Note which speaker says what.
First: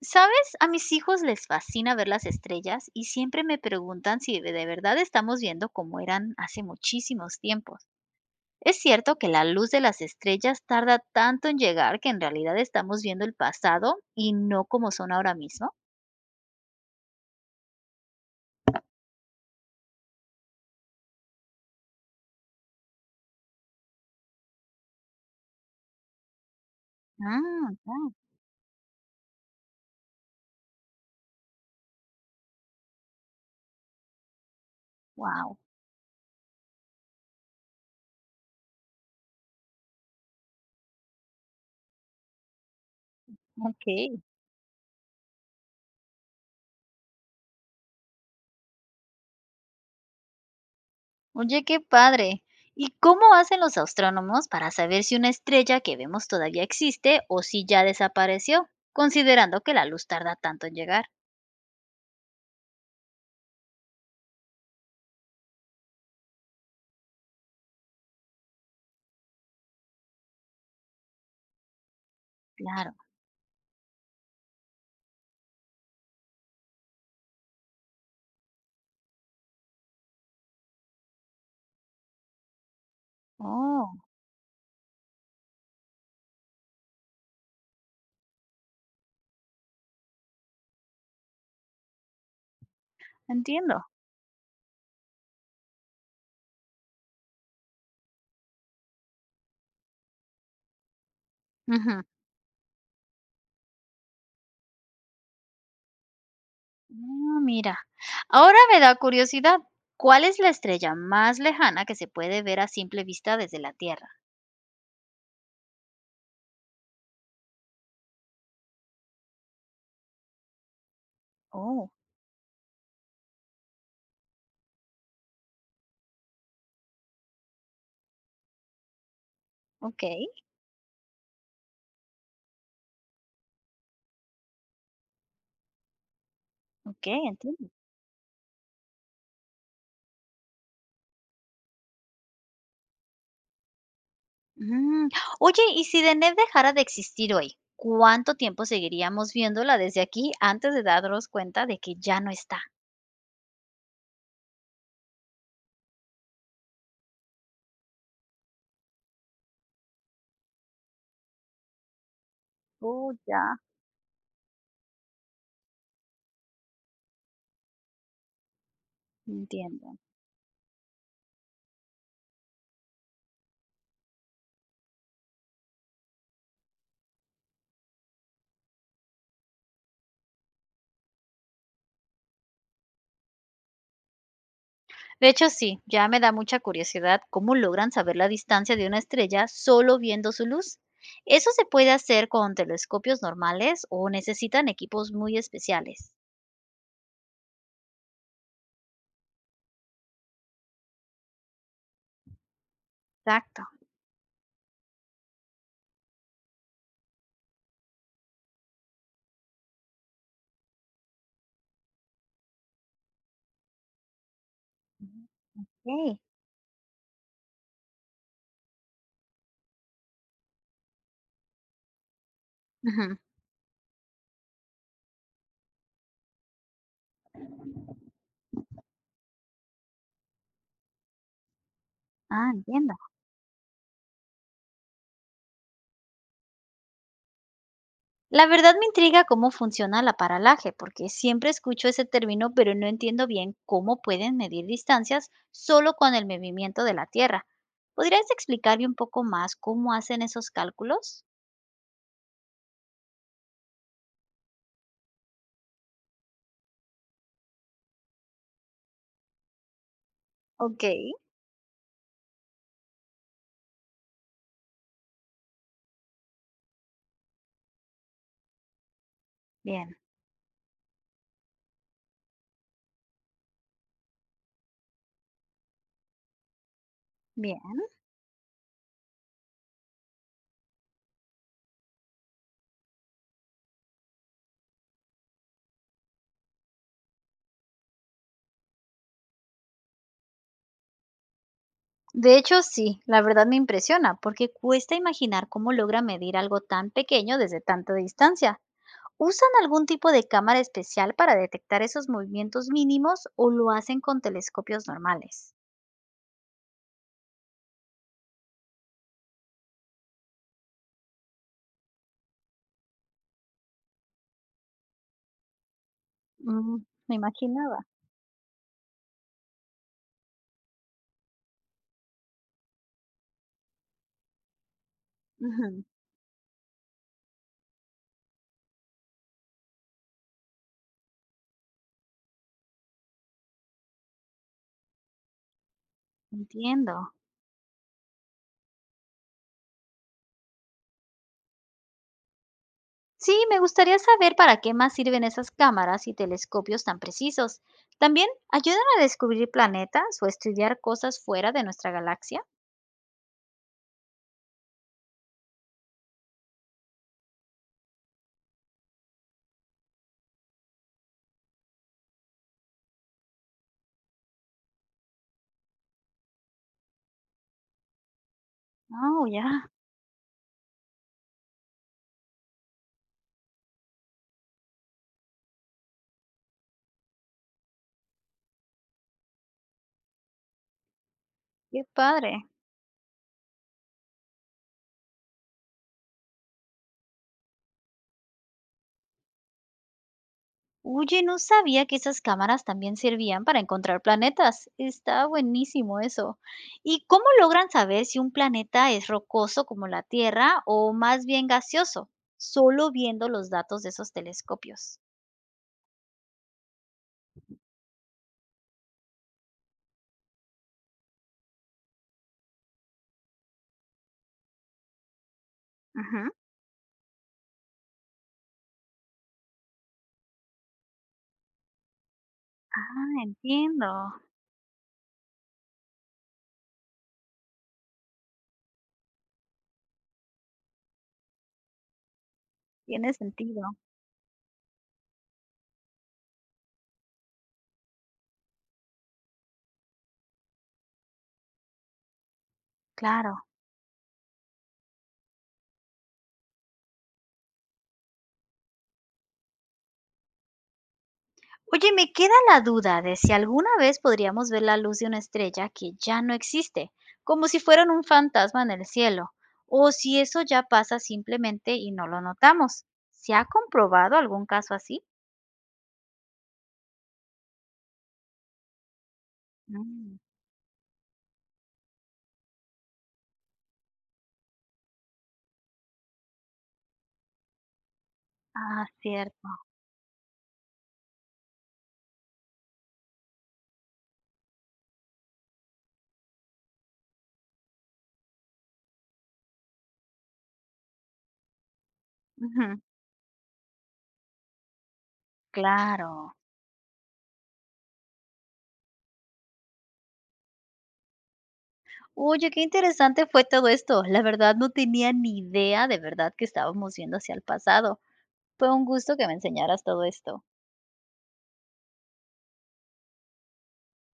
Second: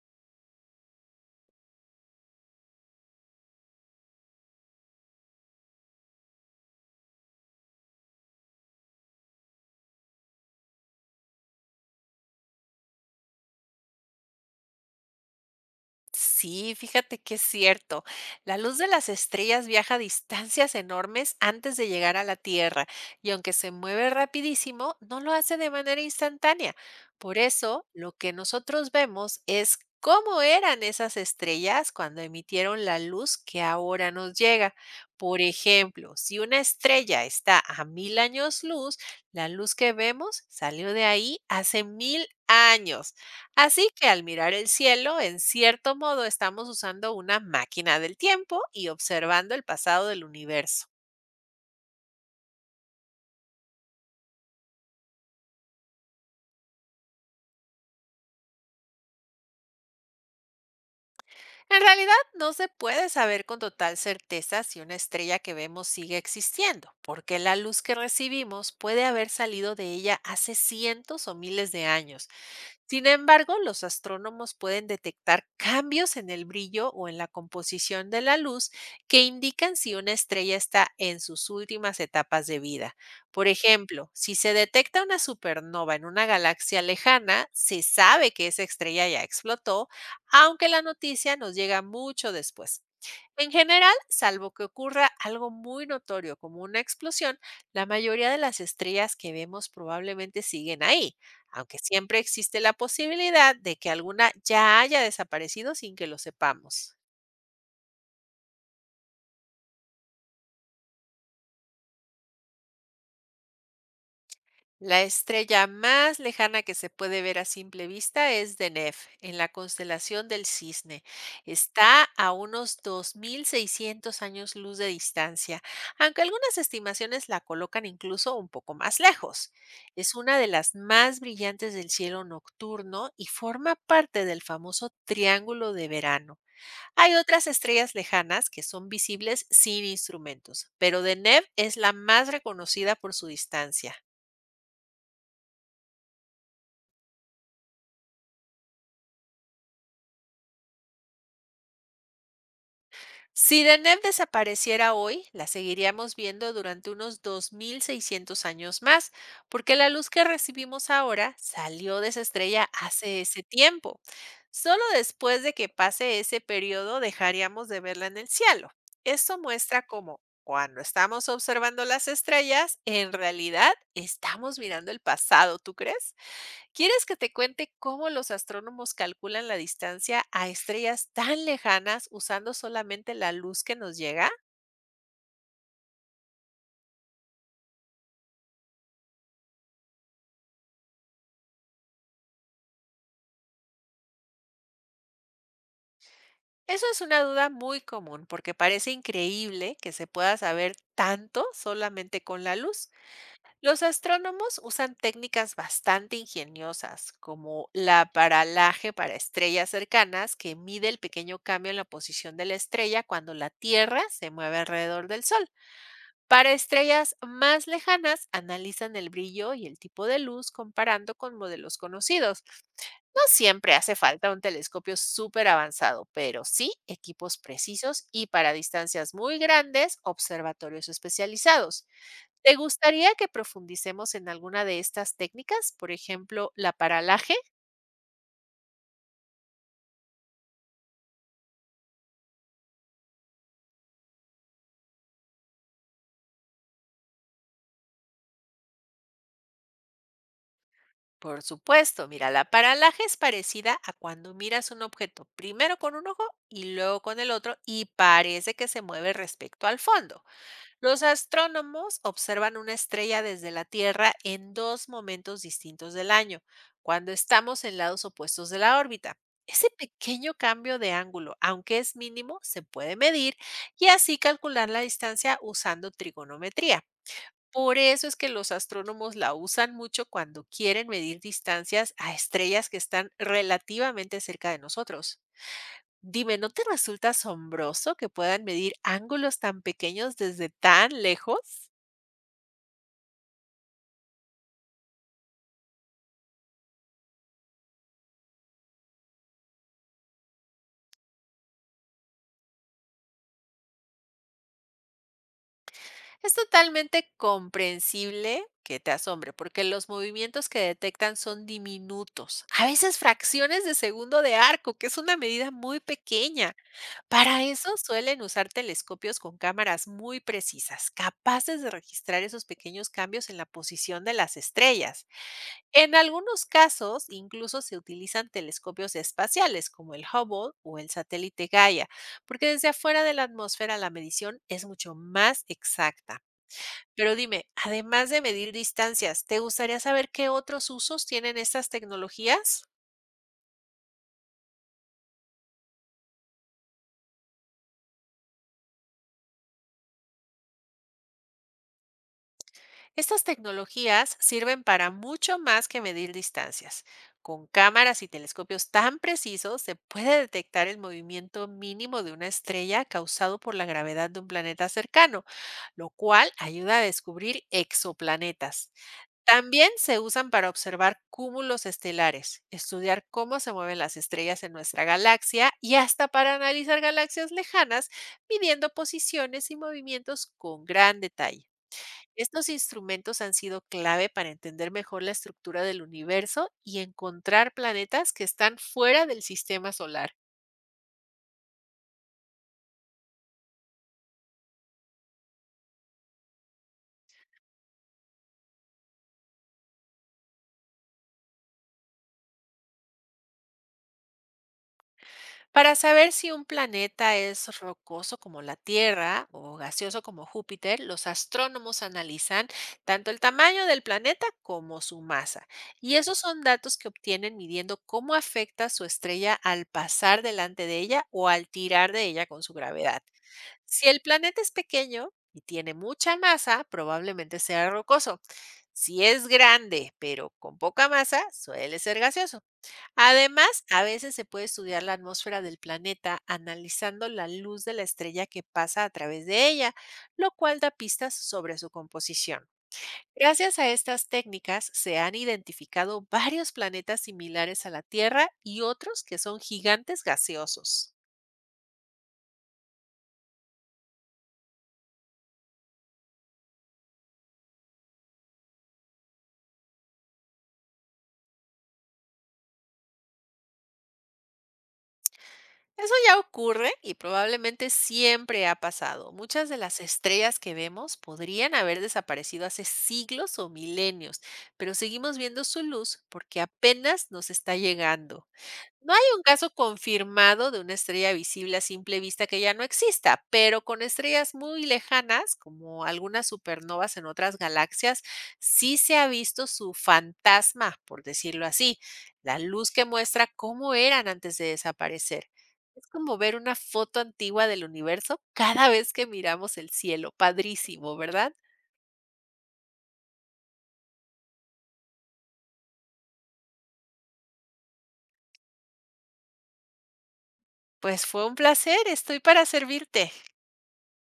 Speaker 1: ¿Sabes? A mis hijos les fascina ver las estrellas y siempre me preguntan si de verdad estamos viendo como eran hace muchísimos tiempos. ¿Es cierto que la luz de las estrellas tarda tanto en llegar que en realidad estamos viendo el pasado y no como son ahora mismo?
Speaker 2: Sí, fíjate que es cierto. La luz de las estrellas viaja a distancias enormes antes de llegar a la Tierra, y aunque se mueve rapidísimo, no lo hace de manera instantánea. Por
Speaker 1: Ah,
Speaker 2: eso, lo que nosotros vemos es cómo eran esas estrellas cuando emitieron la luz que ahora nos llega. Por
Speaker 1: wow.
Speaker 2: ejemplo, si una estrella está a 1.000 años luz, la luz que vemos salió de ahí hace 1.000 años. Así que
Speaker 1: Ok.
Speaker 2: al mirar el cielo, en cierto modo estamos usando una máquina del tiempo y observando el pasado del universo.
Speaker 1: Oye, qué padre. ¿Y cómo hacen los astrónomos para saber si una estrella que vemos todavía existe o si ya desapareció, considerando que la luz tarda tanto en llegar?
Speaker 2: En realidad no se puede saber con total certeza si una estrella que vemos sigue existiendo, porque la luz que recibimos puede haber salido de ella hace cientos o miles de años.
Speaker 1: Claro.
Speaker 2: Sin embargo, los astrónomos pueden detectar cambios en el brillo o en la composición de la luz que indican si una estrella está en sus últimas etapas de vida. Por
Speaker 1: Oh.
Speaker 2: ejemplo, si se detecta una supernova en una galaxia lejana, se sabe que esa estrella ya explotó, aunque la noticia nos llega mucho después. En
Speaker 1: Entiendo.
Speaker 2: general, salvo que ocurra algo muy notorio como una explosión, la mayoría de las estrellas que vemos probablemente siguen ahí, aunque
Speaker 1: Ujú.
Speaker 2: siempre existe la posibilidad de que alguna ya haya desaparecido sin que lo sepamos.
Speaker 1: Mira, ahora me da curiosidad, ¿cuál es la estrella más lejana que se puede ver a simple vista desde la Tierra?
Speaker 2: La estrella más lejana que se puede ver a simple vista es Deneb, en la constelación del Cisne.
Speaker 1: Oh,
Speaker 2: Está a unos 2.600 años luz de distancia, aunque algunas estimaciones la colocan incluso un poco más lejos.
Speaker 1: ok,
Speaker 2: Es una de las más brillantes del cielo nocturno y forma parte del famoso Triángulo de Verano.
Speaker 1: ok,
Speaker 2: Hay otras
Speaker 1: entiendo.
Speaker 2: estrellas lejanas que son visibles sin instrumentos, pero Deneb es la más reconocida por su distancia.
Speaker 1: Mm, Oye, ¿y si DENEB dejara de existir hoy? ¿Cuánto tiempo seguiríamos viéndola desde aquí antes de darnos cuenta de que ya no está?
Speaker 2: Si Deneb desapareciera hoy, la seguiríamos viendo durante unos 2.600 años más, porque la luz que recibimos ahora salió de esa estrella
Speaker 1: Oh,
Speaker 2: hace ese
Speaker 1: ya,
Speaker 2: tiempo. Solo después de que pase ese periodo dejaríamos de verla en el cielo. Esto muestra
Speaker 1: entiendo.
Speaker 2: cómo cuando estamos observando las estrellas, en realidad estamos mirando el pasado, ¿tú crees? ¿Quieres que te cuente cómo los astrónomos calculan la distancia a estrellas tan lejanas usando solamente la luz que nos llega?
Speaker 1: De hecho, sí, ya me da mucha curiosidad cómo logran saber la distancia de una estrella solo viendo su luz. ¿Eso se puede hacer con telescopios normales o necesitan equipos muy especiales?
Speaker 2: Eso es una duda muy común porque parece increíble que se pueda saber tanto solamente con la luz.
Speaker 1: Exacto.
Speaker 2: Los astrónomos usan técnicas bastante ingeniosas como la paralaje para estrellas cercanas, que mide el pequeño cambio en la posición de la estrella cuando la Tierra se mueve alrededor del Sol.
Speaker 1: Ok.
Speaker 2: Para estrellas más lejanas, analizan el brillo y el tipo de luz comparando con modelos conocidos.
Speaker 1: Ujú.
Speaker 2: No siempre hace falta un telescopio súper avanzado, pero sí equipos precisos y, para distancias muy grandes, observatorios especializados.
Speaker 1: Ah,
Speaker 2: ¿Te
Speaker 1: entiendo.
Speaker 2: gustaría que profundicemos en alguna de estas técnicas? Por ejemplo, la paralaje.
Speaker 1: La verdad me intriga cómo funciona el aparalaje, porque siempre escucho ese término, pero no entiendo bien cómo pueden medir distancias solo con el movimiento de la Tierra. ¿Podrías explicarme un poco más cómo hacen esos cálculos?
Speaker 2: Por supuesto, mira, la paralaje es parecida a cuando miras un objeto primero con un ojo y luego con el otro y parece que se mueve respecto al fondo.
Speaker 1: Ok.
Speaker 2: Los astrónomos observan una estrella desde la Tierra en dos momentos distintos del año, cuando estamos en lados opuestos de la órbita. Ese
Speaker 1: Bien.
Speaker 2: pequeño cambio de ángulo, aunque es mínimo, se puede medir y así calcular la distancia usando trigonometría. Por
Speaker 1: Bien.
Speaker 2: eso es que los astrónomos la usan mucho cuando quieren medir distancias a estrellas que están relativamente cerca de nosotros. Dime, ¿no te resulta asombroso que puedan medir ángulos tan pequeños desde tan lejos?
Speaker 1: De hecho, sí, la verdad me impresiona, porque cuesta imaginar cómo logra medir algo tan pequeño desde tanta distancia. ¿Usan algún tipo de cámara especial para detectar esos movimientos mínimos o lo hacen con telescopios normales?
Speaker 2: Es totalmente comprensible que te asombre, porque los movimientos que detectan son diminutos, a veces fracciones de segundo de arco, que es una medida muy pequeña.
Speaker 1: Mm, Me
Speaker 2: Para eso
Speaker 1: imaginaba.
Speaker 2: suelen usar telescopios con cámaras muy precisas, capaces de registrar esos pequeños cambios en la posición de las estrellas.
Speaker 1: Ujú.
Speaker 2: En algunos casos, incluso se utilizan telescopios espaciales como el Hubble o el satélite Gaia, porque desde afuera de la atmósfera la medición es mucho más exacta.
Speaker 1: Entiendo.
Speaker 2: Pero dime, además de medir distancias, ¿te gustaría saber qué otros usos tienen estas tecnologías?
Speaker 1: Sí, me gustaría saber para qué más sirven esas cámaras y telescopios tan precisos. ¿También ayudan a descubrir planetas o estudiar cosas fuera de nuestra galaxia?
Speaker 2: Estas tecnologías sirven para mucho más que medir distancias. Con cámaras y telescopios tan precisos se puede detectar el movimiento mínimo de una estrella causado por la gravedad de un planeta cercano, lo cual ayuda a descubrir exoplanetas.
Speaker 1: Oh, ya,
Speaker 2: También se usan para observar cúmulos estelares, estudiar cómo se mueven las estrellas en nuestra galaxia y hasta para analizar galaxias lejanas, midiendo posiciones y movimientos con gran detalle.
Speaker 1: qué padre.
Speaker 2: Estos instrumentos han sido clave para entender mejor la estructura del universo y encontrar planetas que están fuera del sistema solar.
Speaker 1: Oye, no sabía que esas cámaras también servían para encontrar planetas. Está buenísimo eso. ¿Y cómo logran saber si un planeta es rocoso como la Tierra o más bien gaseoso? Solo viendo los datos de esos telescopios.
Speaker 2: Para saber si un planeta es rocoso como la Tierra o gaseoso como Júpiter, los astrónomos analizan tanto el tamaño del planeta como su masa. Y esos
Speaker 1: Ujú.
Speaker 2: son datos que obtienen midiendo cómo afecta su estrella al pasar delante de ella o al tirar de ella con su gravedad.
Speaker 1: Ah, entiendo.
Speaker 2: Si el planeta es pequeño y tiene mucha masa, probablemente sea rocoso. Si es grande, pero con poca masa, suele ser gaseoso.
Speaker 1: Tiene sentido.
Speaker 2: Además, a veces se puede estudiar la atmósfera del planeta analizando la luz de la estrella que pasa a través de ella, lo cual da pistas sobre su composición.
Speaker 1: Claro.
Speaker 2: Gracias a estas técnicas se han identificado varios planetas similares a la Tierra y otros que son gigantes gaseosos.
Speaker 1: Oye, me queda la duda de si alguna vez podríamos ver la luz de una estrella que ya no existe, como si fueran un fantasma en el cielo, o si eso ya pasa simplemente y no lo notamos. ¿Se ha comprobado algún caso así?
Speaker 2: Eso ya ocurre y probablemente siempre ha pasado. Muchas de las
Speaker 1: Mm.
Speaker 2: estrellas que vemos podrían haber desaparecido hace siglos o milenios, pero seguimos viendo su luz porque apenas nos está llegando.
Speaker 1: Ah,
Speaker 2: No hay un
Speaker 1: cierto.
Speaker 2: caso confirmado de una estrella visible a simple vista que ya no exista, pero con estrellas muy lejanas, como algunas supernovas en otras galaxias, sí se ha visto su fantasma, por decirlo así, la luz
Speaker 1: Ujú.
Speaker 2: que muestra cómo eran antes de desaparecer. Es como ver
Speaker 1: Claro.
Speaker 2: una foto antigua del universo cada vez que miramos el cielo. Padrísimo, ¿verdad?
Speaker 1: Oye, qué interesante fue todo esto. La verdad no tenía ni idea de verdad que estábamos yendo hacia el pasado. Fue un gusto que me enseñaras todo esto.
Speaker 2: Pues fue un placer, estoy para servirte.